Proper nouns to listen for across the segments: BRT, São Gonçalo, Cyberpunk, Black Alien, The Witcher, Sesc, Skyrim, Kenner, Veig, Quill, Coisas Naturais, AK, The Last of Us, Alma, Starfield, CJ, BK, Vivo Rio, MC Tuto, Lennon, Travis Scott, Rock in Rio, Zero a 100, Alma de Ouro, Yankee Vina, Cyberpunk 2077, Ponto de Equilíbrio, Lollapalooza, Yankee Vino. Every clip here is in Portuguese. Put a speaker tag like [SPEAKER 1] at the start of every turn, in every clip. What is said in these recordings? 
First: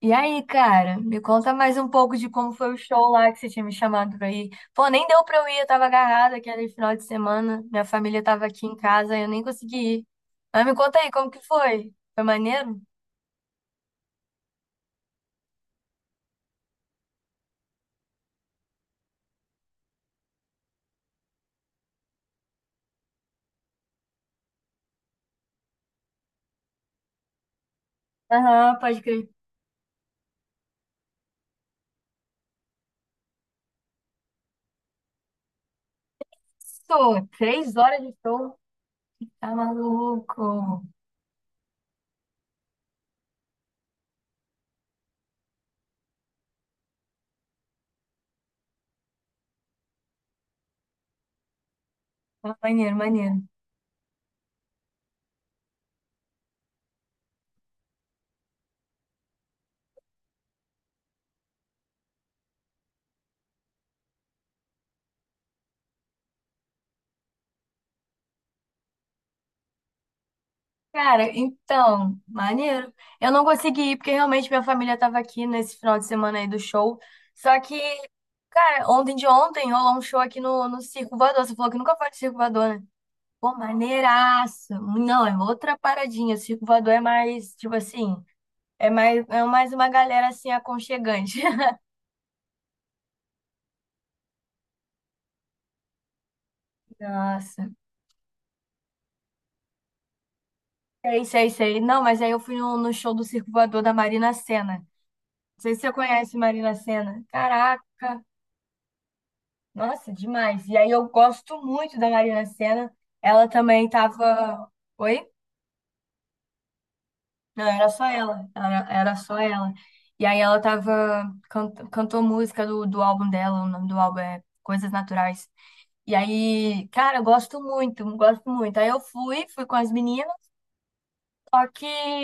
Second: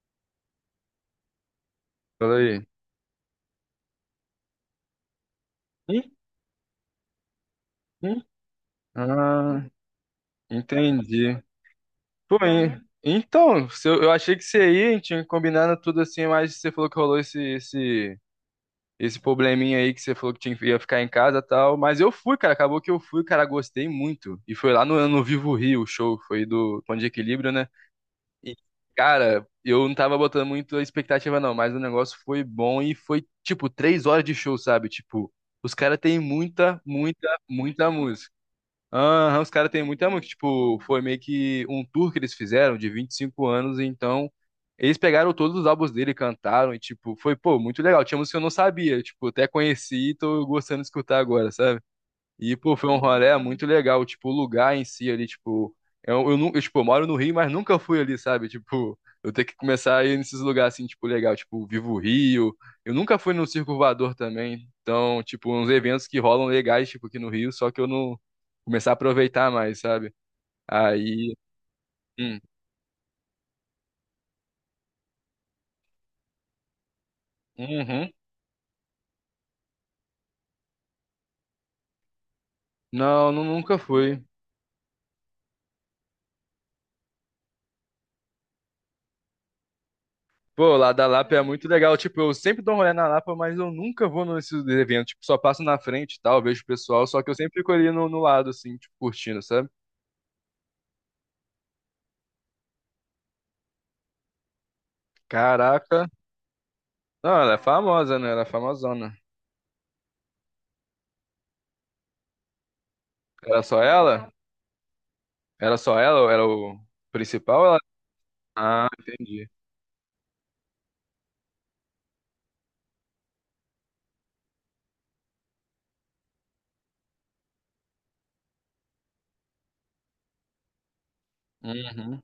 [SPEAKER 1] E aí, cara, me conta mais um pouco de
[SPEAKER 2] Fala
[SPEAKER 1] como
[SPEAKER 2] aí.
[SPEAKER 1] foi o show lá que você tinha me chamado pra ir. Pô, nem deu pra eu ir, eu tava
[SPEAKER 2] Hum?
[SPEAKER 1] agarrada aquele final de semana, minha
[SPEAKER 2] Hum?
[SPEAKER 1] família tava aqui em casa e eu nem
[SPEAKER 2] Ah,
[SPEAKER 1] consegui ir. Mas me conta aí, como que
[SPEAKER 2] entendi.
[SPEAKER 1] foi? Foi
[SPEAKER 2] Pô,
[SPEAKER 1] maneiro?
[SPEAKER 2] hein? Então, se eu achei que você ia, tinha combinado tudo assim, mas você falou que rolou esse probleminha aí que você falou que tinha, que ia ficar em casa e tal. Mas eu fui, cara. Acabou que eu fui, cara. Gostei muito. E foi lá no Vivo Rio, o show. Foi do Ponto de Equilíbrio, né? E,
[SPEAKER 1] Aham, pode crer.
[SPEAKER 2] cara, eu não tava botando muito expectativa, não. Mas o negócio foi bom e foi, tipo, três horas de show, sabe? Tipo, os caras têm muita,
[SPEAKER 1] Sou,
[SPEAKER 2] muita,
[SPEAKER 1] três
[SPEAKER 2] muita
[SPEAKER 1] horas de
[SPEAKER 2] música.
[SPEAKER 1] show.
[SPEAKER 2] Aham, os
[SPEAKER 1] Tá
[SPEAKER 2] caras têm muita música tipo,
[SPEAKER 1] maluco.
[SPEAKER 2] foi meio que um tour que eles fizeram de 25 anos, então eles pegaram todos os álbuns dele, cantaram, e, tipo, foi, pô, muito legal. Tinha música que eu não sabia, tipo, até conheci e tô gostando de escutar agora, e,
[SPEAKER 1] Tá
[SPEAKER 2] pô, foi
[SPEAKER 1] maneiro,
[SPEAKER 2] um rolê
[SPEAKER 1] maneiro.
[SPEAKER 2] muito legal. Tipo, o lugar em si ali, tipo. Eu, tipo, eu moro no Rio, mas nunca fui ali, sabe? Tipo, eu tenho que começar a ir nesses lugares assim, tipo, legal. Tipo, Vivo o Rio. Eu nunca fui no Circo Voador também. Então, tipo, uns eventos que rolam legais, tipo, aqui no Rio, só que eu não começar a aproveitar mais, sabe?
[SPEAKER 1] Cara,
[SPEAKER 2] Aí.
[SPEAKER 1] então,
[SPEAKER 2] hum,
[SPEAKER 1] maneiro. Eu não consegui ir porque realmente minha família tava aqui nesse final de semana aí do show. Só que,
[SPEAKER 2] uhum.
[SPEAKER 1] cara, ontem de ontem rolou um show aqui no Circo Voador. Você falou que nunca foi de Circo Voador, né?
[SPEAKER 2] Não,
[SPEAKER 1] Pô,
[SPEAKER 2] nunca fui.
[SPEAKER 1] maneiraço. Não, é outra paradinha. O Circo Voador é mais, tipo assim, é mais uma galera assim
[SPEAKER 2] Pô, lá da Lapa
[SPEAKER 1] aconchegante.
[SPEAKER 2] é muito legal. Tipo, eu sempre dou um rolê na Lapa, mas eu nunca vou nesses eventos. Tipo, só passo na frente e tal, vejo o pessoal. Só que eu sempre fico
[SPEAKER 1] Nossa.
[SPEAKER 2] ali no lado, assim, tipo, curtindo, sabe?
[SPEAKER 1] Sei, sei, sei. Não, mas aí eu fui no show do Circo Voador da Marina Sena. Não sei se você
[SPEAKER 2] Caraca.
[SPEAKER 1] conhece Marina Sena.
[SPEAKER 2] Não, ela é
[SPEAKER 1] Caraca.
[SPEAKER 2] famosa, né? Ela é famosona.
[SPEAKER 1] Nossa, demais. E aí eu gosto muito da Marina Sena. Ela
[SPEAKER 2] Era só
[SPEAKER 1] também
[SPEAKER 2] ela?
[SPEAKER 1] tava. Oi?
[SPEAKER 2] Era só ela? Ou era o principal?
[SPEAKER 1] Não,
[SPEAKER 2] Ela...
[SPEAKER 1] era só ela. Era,
[SPEAKER 2] Ah,
[SPEAKER 1] era só
[SPEAKER 2] entendi.
[SPEAKER 1] ela. E aí ela tava. Cantou música do álbum dela. O nome do álbum é Coisas Naturais. E aí, cara, eu gosto muito, gosto muito. Aí eu fui, com as meninas, só que
[SPEAKER 2] Uhum.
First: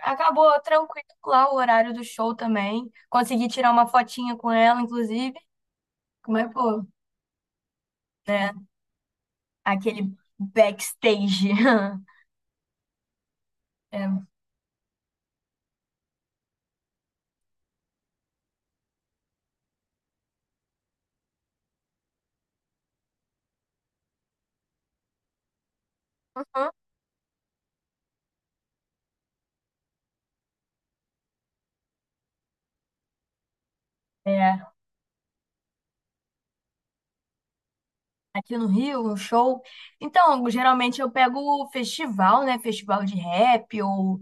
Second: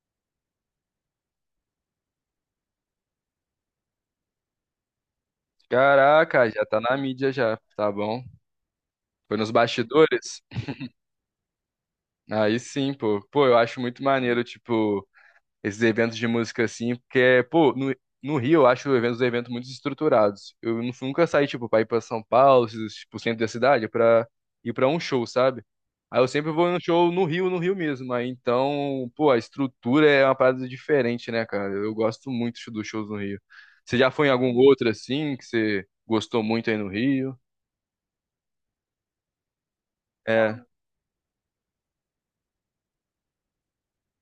[SPEAKER 1] acabou tranquilo lá o horário do show também. Consegui tirar uma fotinha com ela, inclusive.
[SPEAKER 2] Caraca,
[SPEAKER 1] Mas,
[SPEAKER 2] já tá
[SPEAKER 1] pô,
[SPEAKER 2] na mídia já, tá bom?
[SPEAKER 1] né?
[SPEAKER 2] Foi nos
[SPEAKER 1] Aquele
[SPEAKER 2] bastidores?
[SPEAKER 1] backstage.
[SPEAKER 2] Aí sim, pô. Pô, eu acho muito
[SPEAKER 1] É
[SPEAKER 2] maneiro, tipo. Esses eventos de música assim, porque, pô, no Rio eu acho os eventos muito estruturados. Eu nunca saí, tipo, pra ir pra São Paulo, esses, tipo, centro da cidade, pra ir pra um show, sabe? Aí eu sempre vou no show no Rio, no Rio mesmo. Aí então, pô, a estrutura é uma parada diferente, né, cara? Eu gosto muito dos shows no Rio. Você já foi em algum
[SPEAKER 1] É,
[SPEAKER 2] outro assim, que você gostou muito aí no Rio?
[SPEAKER 1] aqui no Rio, um show. Então,
[SPEAKER 2] É.
[SPEAKER 1] geralmente eu pego o festival, né? Festival de rap ou,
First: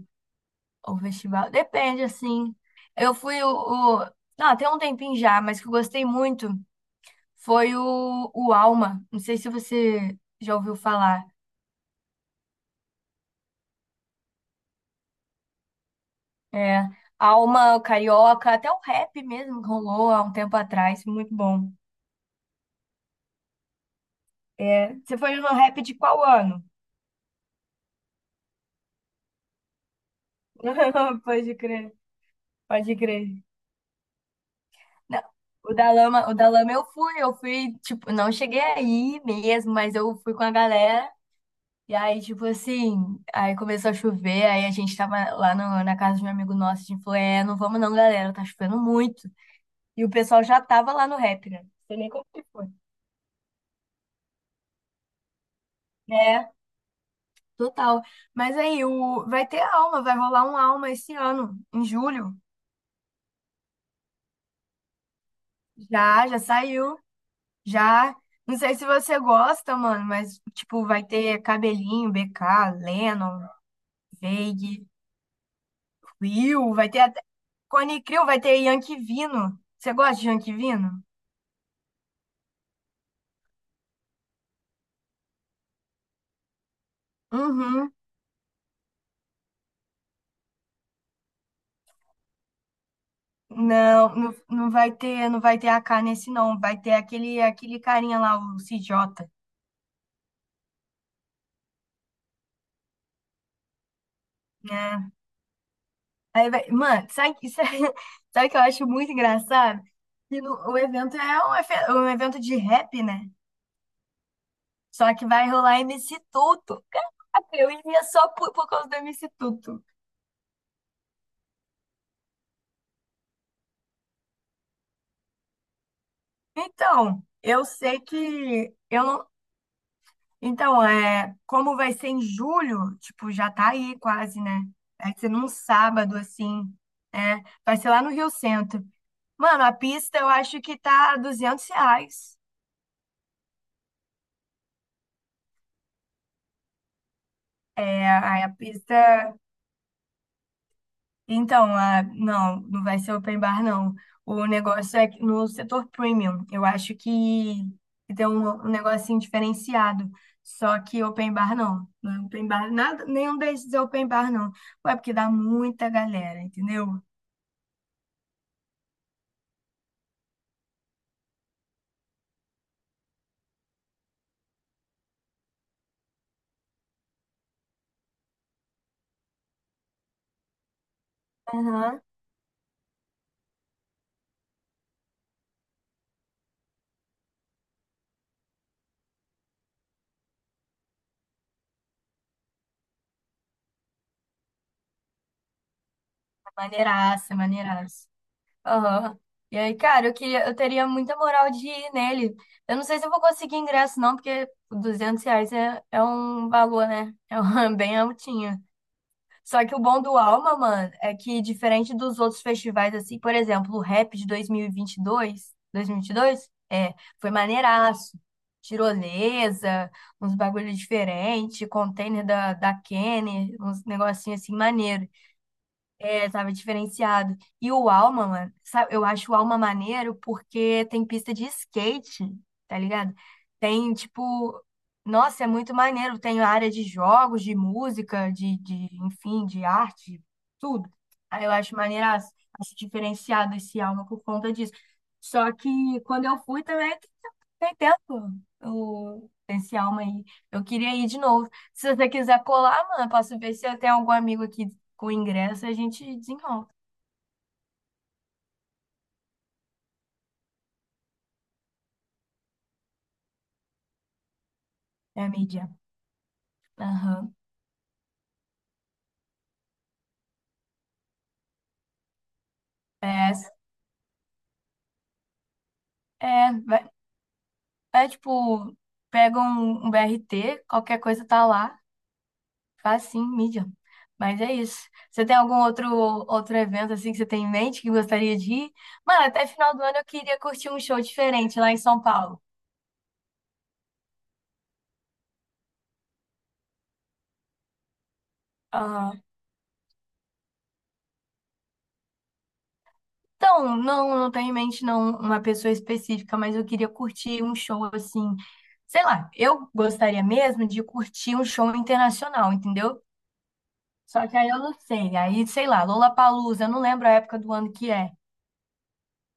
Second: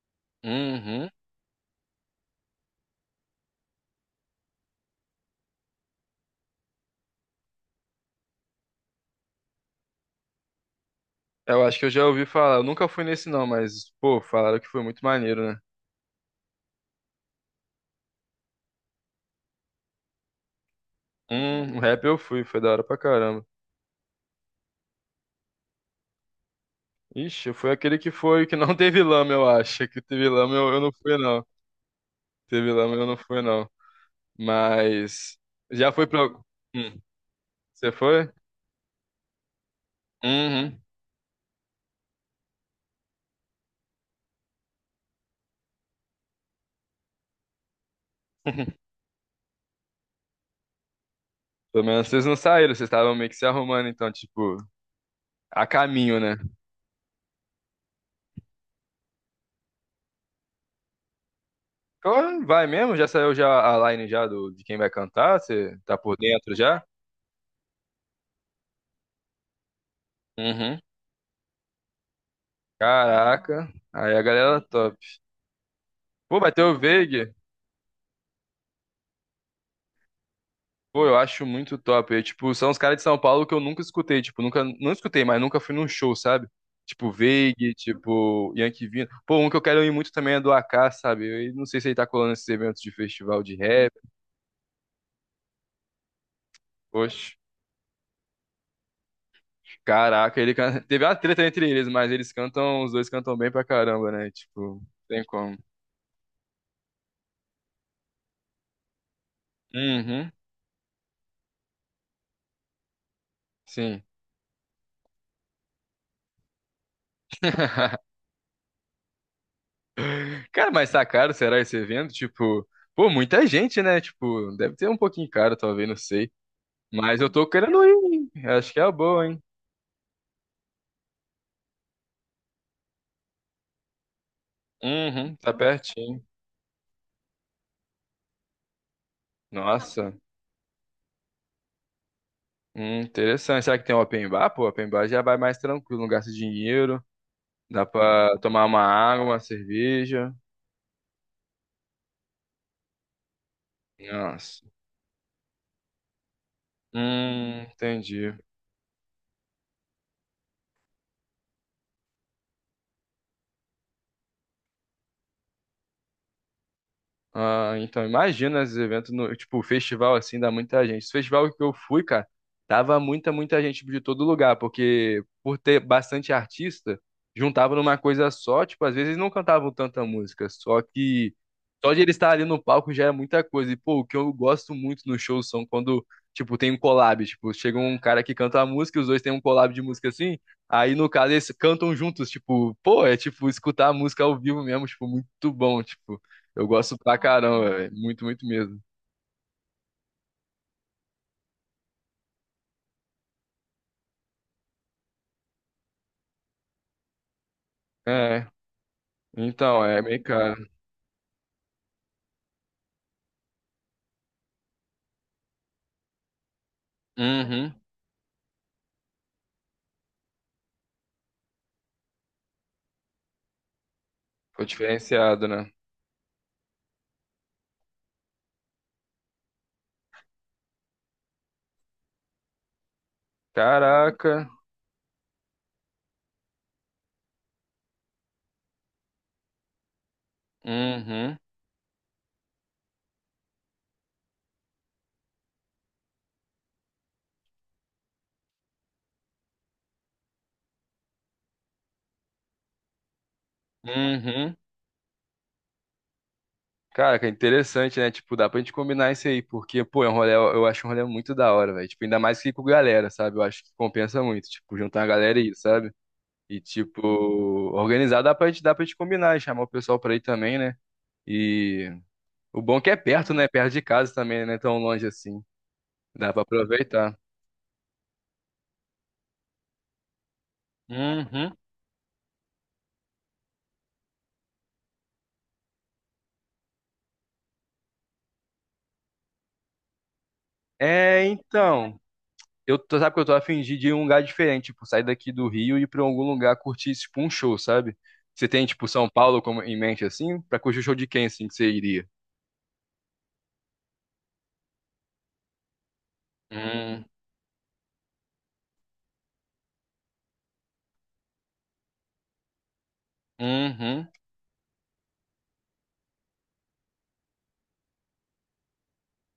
[SPEAKER 1] ou
[SPEAKER 2] Uhum.
[SPEAKER 1] festival. Depende, assim. Eu fui o. Ah, tem um tempinho já, mas que eu gostei muito foi o Alma. Não sei se você já ouviu falar.
[SPEAKER 2] Eu acho que eu já ouvi falar. Eu nunca fui nesse não, mas, pô, falaram que foi muito maneiro, né?
[SPEAKER 1] É, Alma, o Carioca, até o rap mesmo rolou há um tempo atrás. Muito bom.
[SPEAKER 2] O rap eu fui, foi da hora pra caramba.
[SPEAKER 1] É, você foi no rap de qual ano?
[SPEAKER 2] Ixi, eu fui aquele que foi, que não teve lama, eu acho. Que teve lama eu não fui, não.
[SPEAKER 1] Pode crer,
[SPEAKER 2] Teve lama
[SPEAKER 1] pode
[SPEAKER 2] eu não fui,
[SPEAKER 1] crer.
[SPEAKER 2] não.
[SPEAKER 1] Não,
[SPEAKER 2] Mas já fui pra.
[SPEAKER 1] o da lama eu
[SPEAKER 2] Hum,
[SPEAKER 1] fui, eu fui,
[SPEAKER 2] você
[SPEAKER 1] tipo,
[SPEAKER 2] foi?
[SPEAKER 1] não cheguei aí mesmo, mas eu fui com a
[SPEAKER 2] Uhum.
[SPEAKER 1] galera. E aí, tipo assim, aí começou a chover, aí a gente tava lá na casa de um amigo nosso, a gente falou, é, não vamos não, galera, tá chovendo muito. E o pessoal já tava lá no rap, né? Não
[SPEAKER 2] Pelo
[SPEAKER 1] sei
[SPEAKER 2] menos
[SPEAKER 1] nem como
[SPEAKER 2] vocês não
[SPEAKER 1] que foi.
[SPEAKER 2] saíram, vocês estavam meio que se arrumando, então, tipo, a caminho, né?
[SPEAKER 1] É, total. Mas aí, vai ter Alma, vai rolar um Alma esse ano, em julho.
[SPEAKER 2] Então, vai mesmo? Já saiu já a line já do, de quem vai cantar? Você tá por
[SPEAKER 1] Já, já
[SPEAKER 2] dentro já?
[SPEAKER 1] saiu, já. Não sei se você gosta, mano, mas,
[SPEAKER 2] Uhum.
[SPEAKER 1] tipo, vai ter cabelinho, BK, Lennon.
[SPEAKER 2] Caraca. Aí a galera
[SPEAKER 1] Veig,
[SPEAKER 2] top. Pô, vai ter
[SPEAKER 1] Quill,
[SPEAKER 2] o
[SPEAKER 1] vai ter até.
[SPEAKER 2] Veig.
[SPEAKER 1] Cone Crew vai ter Yankee Vino. Você gosta de Yankee Vino?
[SPEAKER 2] Pô, eu acho muito top. Eu, tipo, são os caras de São Paulo que eu nunca escutei, tipo, nunca, não escutei, mas nunca fui num show, sabe? Tipo, Veig,
[SPEAKER 1] Uhum.
[SPEAKER 2] tipo, Yankee Vina. Pô, um que eu quero ir muito também é do AK, sabe? Eu não sei se ele tá colando esses eventos de festival de rap.
[SPEAKER 1] Não, não, não vai ter AK nesse não, vai ter
[SPEAKER 2] Poxa,
[SPEAKER 1] aquele carinha lá, o CJ,
[SPEAKER 2] caraca, ele canta... teve uma treta entre eles, mas eles cantam, os dois cantam bem pra caramba, né? Tipo,
[SPEAKER 1] né?
[SPEAKER 2] tem como.
[SPEAKER 1] Aí vai, mano, sabe, sabe o que eu acho muito engraçado?
[SPEAKER 2] Uhum,
[SPEAKER 1] Que o evento é um evento de rap, né?
[SPEAKER 2] sim.
[SPEAKER 1] Só que vai rolar MC Tuto. Caraca, eu iria só por, causa do MC Tuto.
[SPEAKER 2] Cara, mas tá caro, será esse evento? Tipo, pô, muita gente, né? Tipo, deve ter um pouquinho caro, talvez, não sei. Mas
[SPEAKER 1] Então,
[SPEAKER 2] eu tô
[SPEAKER 1] eu
[SPEAKER 2] querendo
[SPEAKER 1] sei
[SPEAKER 2] ir. Acho
[SPEAKER 1] que
[SPEAKER 2] que é a
[SPEAKER 1] eu
[SPEAKER 2] boa,
[SPEAKER 1] não
[SPEAKER 2] hein?
[SPEAKER 1] Então, é, como vai ser em julho, tipo, já tá aí quase, né? Vai ser
[SPEAKER 2] Uhum,
[SPEAKER 1] num
[SPEAKER 2] tá
[SPEAKER 1] sábado,
[SPEAKER 2] pertinho.
[SPEAKER 1] assim, né? Vai ser lá no Rio Centro. Mano, a
[SPEAKER 2] Nossa,
[SPEAKER 1] pista eu acho que tá R$ 200.
[SPEAKER 2] interessante. Será que tem open bar? Pô, open bar já vai mais tranquilo, não gasta dinheiro.
[SPEAKER 1] É,
[SPEAKER 2] Dá pra
[SPEAKER 1] aí a
[SPEAKER 2] tomar uma água,
[SPEAKER 1] pista.
[SPEAKER 2] uma cerveja.
[SPEAKER 1] Então, não, não vai ser open bar, não. O
[SPEAKER 2] Nossa.
[SPEAKER 1] negócio é que no setor premium. Eu acho que tem
[SPEAKER 2] Entendi.
[SPEAKER 1] um negocinho diferenciado. Só que open bar, não. Não é open bar, nada, nenhum desses é open bar, não. Ué, porque dá muita galera, entendeu?
[SPEAKER 2] Ah, então imagina esses eventos no, tipo, festival assim, dá muita gente. Esse festival que eu fui, cara, tava muita, muita gente de todo lugar, porque por ter bastante artista, juntava numa coisa só, tipo, às vezes não cantavam tanta música, só que só de
[SPEAKER 1] Aham.
[SPEAKER 2] ele estar ali no palco já é muita coisa. E pô, o que eu gosto muito nos shows são quando, tipo, tem um collab, tipo, chega um cara que canta a música, e os dois têm um collab de música assim, aí no caso eles cantam juntos, tipo, pô, é tipo escutar a música ao vivo mesmo, tipo, muito bom, tipo. Eu gosto pra
[SPEAKER 1] Maneiraça,
[SPEAKER 2] caramba, velho.
[SPEAKER 1] maneiraça.
[SPEAKER 2] Muito, muito mesmo.
[SPEAKER 1] Aham. E aí, cara, eu queria, eu teria muita moral de ir nele. Eu não sei se eu vou conseguir ingresso, não, porque R$ 200 é um valor, né? É um, bem
[SPEAKER 2] É,
[SPEAKER 1] altinho. Só que o
[SPEAKER 2] então,
[SPEAKER 1] bom
[SPEAKER 2] é
[SPEAKER 1] do
[SPEAKER 2] meio
[SPEAKER 1] Alma,
[SPEAKER 2] caro.
[SPEAKER 1] mano, é que diferente dos outros festivais, assim, por exemplo, o Rap de dois mil mil e vinte 2022, dois é, foi
[SPEAKER 2] Uhum.
[SPEAKER 1] maneiraço. Tirolesa, uns bagulho diferente, container da Kenner, uns negocinhos assim
[SPEAKER 2] Ficou
[SPEAKER 1] maneiro.
[SPEAKER 2] diferenciado, né?
[SPEAKER 1] É, tava diferenciado. E o Alma, mano, sabe, eu acho o Alma maneiro porque tem pista de skate, tá ligado? Tem,
[SPEAKER 2] Caraca.
[SPEAKER 1] tipo, nossa, é muito maneiro. Tem área de jogos, de música, de enfim, de arte, tudo.
[SPEAKER 2] Uhum.
[SPEAKER 1] Aí eu acho maneiraço, acho diferenciado esse Alma por conta disso. Só que quando eu fui também, tem tempo esse Alma aí. Eu queria ir de novo. Se você quiser colar, mano, posso ver se eu tenho algum amigo
[SPEAKER 2] Uhum.
[SPEAKER 1] aqui com ingresso a gente desenrola.
[SPEAKER 2] Cara, que interessante, né? Tipo, dá pra gente combinar isso aí, porque, pô, é um rolê, eu acho um rolê muito da hora, velho. Tipo, ainda mais que ir com galera, sabe? Eu acho que compensa muito, tipo, juntar a
[SPEAKER 1] É a
[SPEAKER 2] galera e ir,
[SPEAKER 1] mídia.
[SPEAKER 2] sabe? E, tipo,
[SPEAKER 1] Aham.
[SPEAKER 2] organizar dá pra gente combinar e chamar o pessoal pra ir também, né? E o bom é que é
[SPEAKER 1] É,
[SPEAKER 2] perto, né? Perto de casa também, né? Tão longe assim. Dá pra
[SPEAKER 1] é, vai-
[SPEAKER 2] aproveitar.
[SPEAKER 1] tipo, pega um, BRT, qualquer coisa tá
[SPEAKER 2] Uhum.
[SPEAKER 1] lá, faz sim, mídia. Mas é isso. Você tem algum outro evento assim que você tem em mente que gostaria de ir? Mano, até final do ano eu queria curtir um show
[SPEAKER 2] É,
[SPEAKER 1] diferente lá em
[SPEAKER 2] então,
[SPEAKER 1] São Paulo.
[SPEAKER 2] eu tô, sabe que eu tô a fim de ir em um lugar diferente, tipo, sair daqui do Rio e ir pra algum lugar curtir, tipo, um show, sabe? Você tem, tipo, São
[SPEAKER 1] ah
[SPEAKER 2] Paulo como, em mente, assim? Pra curtir o show de quem, assim, que você iria?
[SPEAKER 1] Então, não, não tenho em mente não uma pessoa específica, mas eu queria
[SPEAKER 2] Hum,
[SPEAKER 1] curtir um show assim. Sei lá, eu gostaria mesmo de curtir um show internacional, entendeu?
[SPEAKER 2] uhum,
[SPEAKER 1] Só que aí eu não sei. Aí, sei lá, Lollapalooza, eu não lembro a época do ano que é.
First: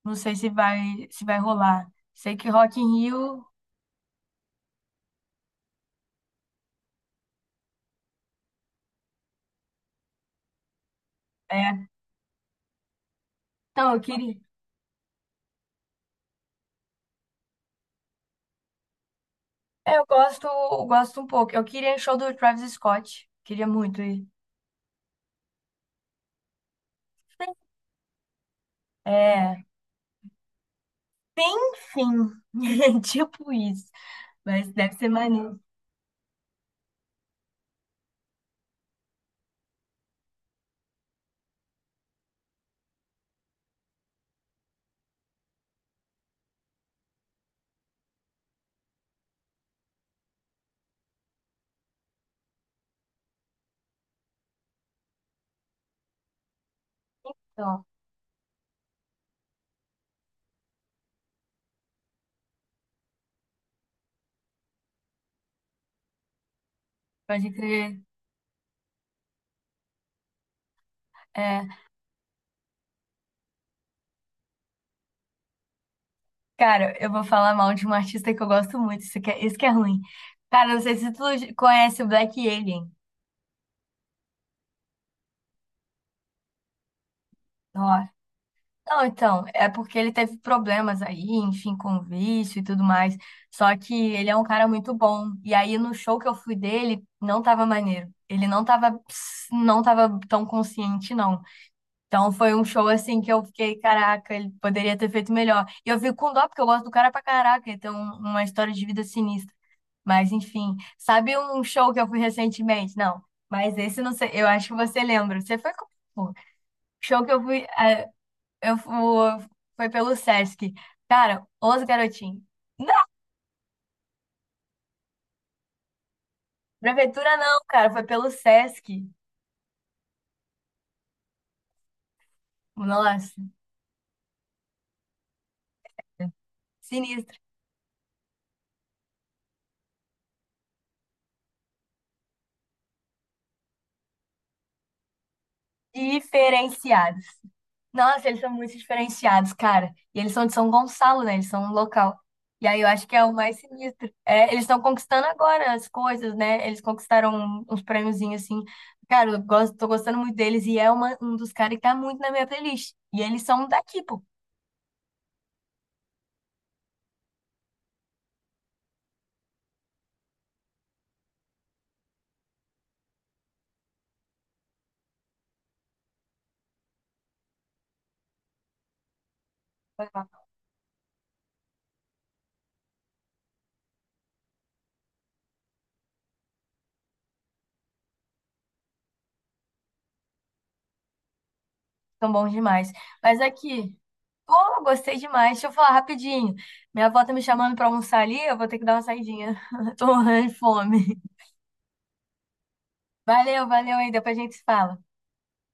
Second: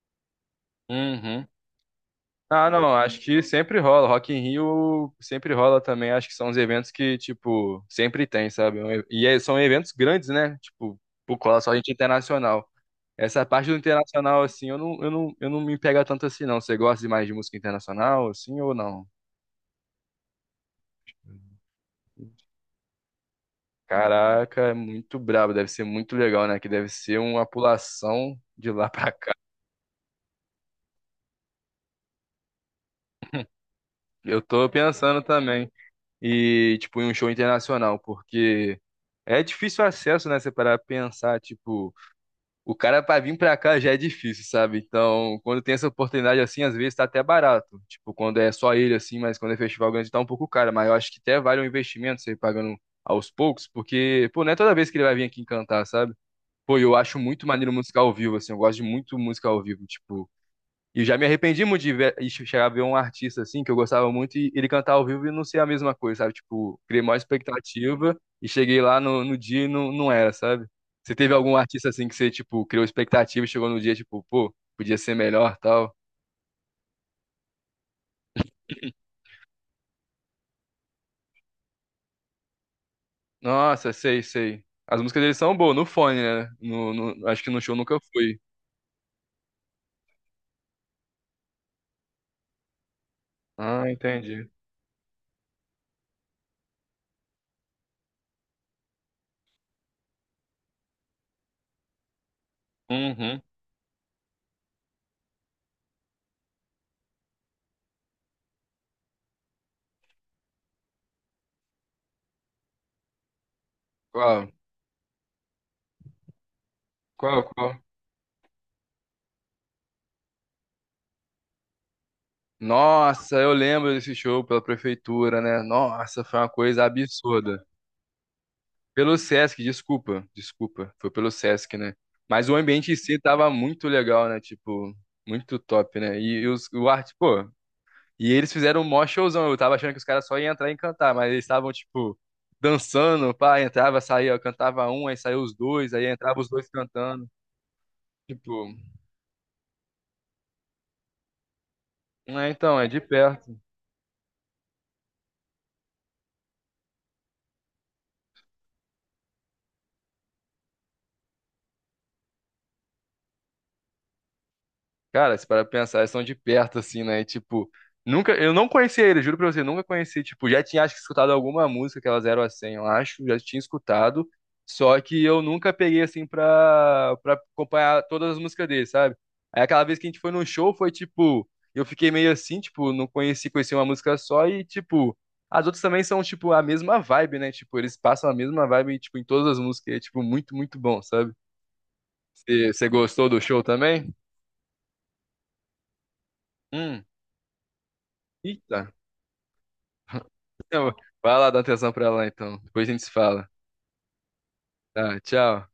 [SPEAKER 1] Não sei se vai
[SPEAKER 2] uhum.
[SPEAKER 1] rolar. Sei que
[SPEAKER 2] Ah,
[SPEAKER 1] Rock
[SPEAKER 2] não,
[SPEAKER 1] in
[SPEAKER 2] acho que
[SPEAKER 1] Rio
[SPEAKER 2] sempre rola. Rock in Rio sempre rola também. Acho que são os eventos que, tipo, sempre tem, sabe? É um e- e é- são eventos grandes, né? Tipo, por cola só
[SPEAKER 1] é.
[SPEAKER 2] gente internacional. Essa parte do
[SPEAKER 1] Então, eu queria.
[SPEAKER 2] internacional, assim, eu não me pega tanto assim, não. Você gosta de mais de música internacional, assim, ou não?
[SPEAKER 1] É, eu gosto um pouco. Eu queria show do Travis Scott. Queria muito ir.
[SPEAKER 2] Caraca, é muito brabo, deve ser muito legal, né? Que deve ser uma pulação de lá pra cá.
[SPEAKER 1] É. Enfim, tipo isso.
[SPEAKER 2] Eu tô
[SPEAKER 1] Mas deve ser
[SPEAKER 2] pensando
[SPEAKER 1] maneiro.
[SPEAKER 2] também. E, tipo, em um show internacional, porque é difícil o acesso, né? Você parar pra pensar, tipo, o cara pra vir pra cá já é difícil, sabe? Então, quando tem essa oportunidade assim, às vezes tá até barato. Tipo, quando é só ele assim, mas quando é festival grande tá um pouco caro. Mas eu acho que até vale um investimento você ir pagando aos poucos, porque, pô, não é toda vez que ele vai vir aqui cantar, sabe? Pô, eu acho muito maneiro
[SPEAKER 1] Então,
[SPEAKER 2] música ao vivo, assim, eu gosto de muito música ao vivo, tipo. E eu já me arrependi muito de ver, e chegar a ver um artista, assim, que eu gostava muito, e ele cantar ao vivo e não ser a mesma coisa, sabe? Tipo, criei maior
[SPEAKER 1] pode crer.
[SPEAKER 2] expectativa e cheguei lá no dia e não, não era, sabe? Você teve algum
[SPEAKER 1] É,
[SPEAKER 2] artista, assim, que você, tipo, criou expectativa e chegou no dia, tipo, pô, podia ser melhor, tal?
[SPEAKER 1] cara, eu vou falar mal de um artista que eu gosto muito. Isso que é ruim. Cara, não sei se tu conhece o Black Alien.
[SPEAKER 2] Nossa, sei, sei. As músicas deles são boas, no fone, né? No, acho que no show
[SPEAKER 1] Ó.
[SPEAKER 2] nunca fui.
[SPEAKER 1] Não, então, é porque ele teve problemas aí, enfim, com vício e tudo mais. Só
[SPEAKER 2] Ah,
[SPEAKER 1] que ele é um
[SPEAKER 2] entendi.
[SPEAKER 1] cara muito bom. E aí no show que eu fui dele, não tava maneiro. Ele não tava tão consciente, não. Então foi um show assim que
[SPEAKER 2] Uhum.
[SPEAKER 1] eu fiquei, caraca, ele poderia ter feito melhor. E eu fico com dó, porque eu gosto do cara pra caraca, ele tem uma história de vida sinistra. Mas enfim, sabe um show que eu fui recentemente? Não, mas esse não sei, eu
[SPEAKER 2] Qual?
[SPEAKER 1] acho que você lembra. Você foi com. Show que eu
[SPEAKER 2] Qual,
[SPEAKER 1] fui.
[SPEAKER 2] qual?
[SPEAKER 1] Eu fu- foi pelo Sesc. Cara, os garotinhos. Não,
[SPEAKER 2] Nossa, eu lembro desse show pela prefeitura, né? Nossa, foi uma coisa
[SPEAKER 1] prefeitura não,
[SPEAKER 2] absurda.
[SPEAKER 1] cara, foi pelo Sesc.
[SPEAKER 2] Pelo Sesc, desculpa, desculpa, foi pelo Sesc, né? Mas o ambiente em si
[SPEAKER 1] Nossa,
[SPEAKER 2] tava muito legal, né? Tipo, muito top, né? E os, o arte,
[SPEAKER 1] sinistro.
[SPEAKER 2] pô. E eles fizeram um mó showzão. Eu tava achando que os caras só iam entrar e cantar, mas eles estavam, tipo, dançando, pá, entrava, saía, cantava um, aí saiu os dois, aí entrava os dois
[SPEAKER 1] Diferenciados.
[SPEAKER 2] cantando.
[SPEAKER 1] Nossa, eles são
[SPEAKER 2] Tipo,
[SPEAKER 1] muito diferenciados, cara. E eles são de São Gonçalo, né? Eles são um local.
[SPEAKER 2] é,
[SPEAKER 1] E
[SPEAKER 2] então,
[SPEAKER 1] aí
[SPEAKER 2] é
[SPEAKER 1] eu
[SPEAKER 2] de
[SPEAKER 1] acho que é o mais
[SPEAKER 2] perto.
[SPEAKER 1] sinistro. É, eles estão conquistando agora as coisas, né? Eles conquistaram uns prêmiozinhos assim. Cara, tô gostando muito deles e é um dos caras que tá muito na minha playlist. E eles são daqui, pô.
[SPEAKER 2] Cara, se para pensar, eles são de perto, assim, né? E, tipo, nunca. Eu não conhecia ele. Juro pra você, nunca conheci. Tipo, já tinha, acho que, escutado alguma música, que aquela Zero a 100, eu acho, já tinha escutado. Só que eu nunca peguei, assim, pra acompanhar todas as músicas dele, sabe? Aí aquela vez que a gente foi num show, foi tipo. Eu fiquei meio assim, tipo, não conheci, conheci uma música só e, tipo. As outras também são, tipo, a mesma vibe, né? Tipo, eles passam a mesma vibe, tipo, em todas as músicas. E é, tipo, muito, muito bom, sabe?
[SPEAKER 1] São bons
[SPEAKER 2] Você
[SPEAKER 1] demais.
[SPEAKER 2] gostou do
[SPEAKER 1] Mas
[SPEAKER 2] show
[SPEAKER 1] aqui.
[SPEAKER 2] também?
[SPEAKER 1] Pô, gostei demais. Deixa eu falar rapidinho.
[SPEAKER 2] Hum.
[SPEAKER 1] Minha avó tá me chamando pra almoçar ali, eu vou ter que
[SPEAKER 2] Eita.
[SPEAKER 1] dar uma saidinha. Tô morrendo de
[SPEAKER 2] Então,
[SPEAKER 1] fome.
[SPEAKER 2] vai lá dar atenção pra ela então. Depois a gente se fala.
[SPEAKER 1] Valeu, valeu aí, depois a gente se fala.
[SPEAKER 2] Tá, tchau.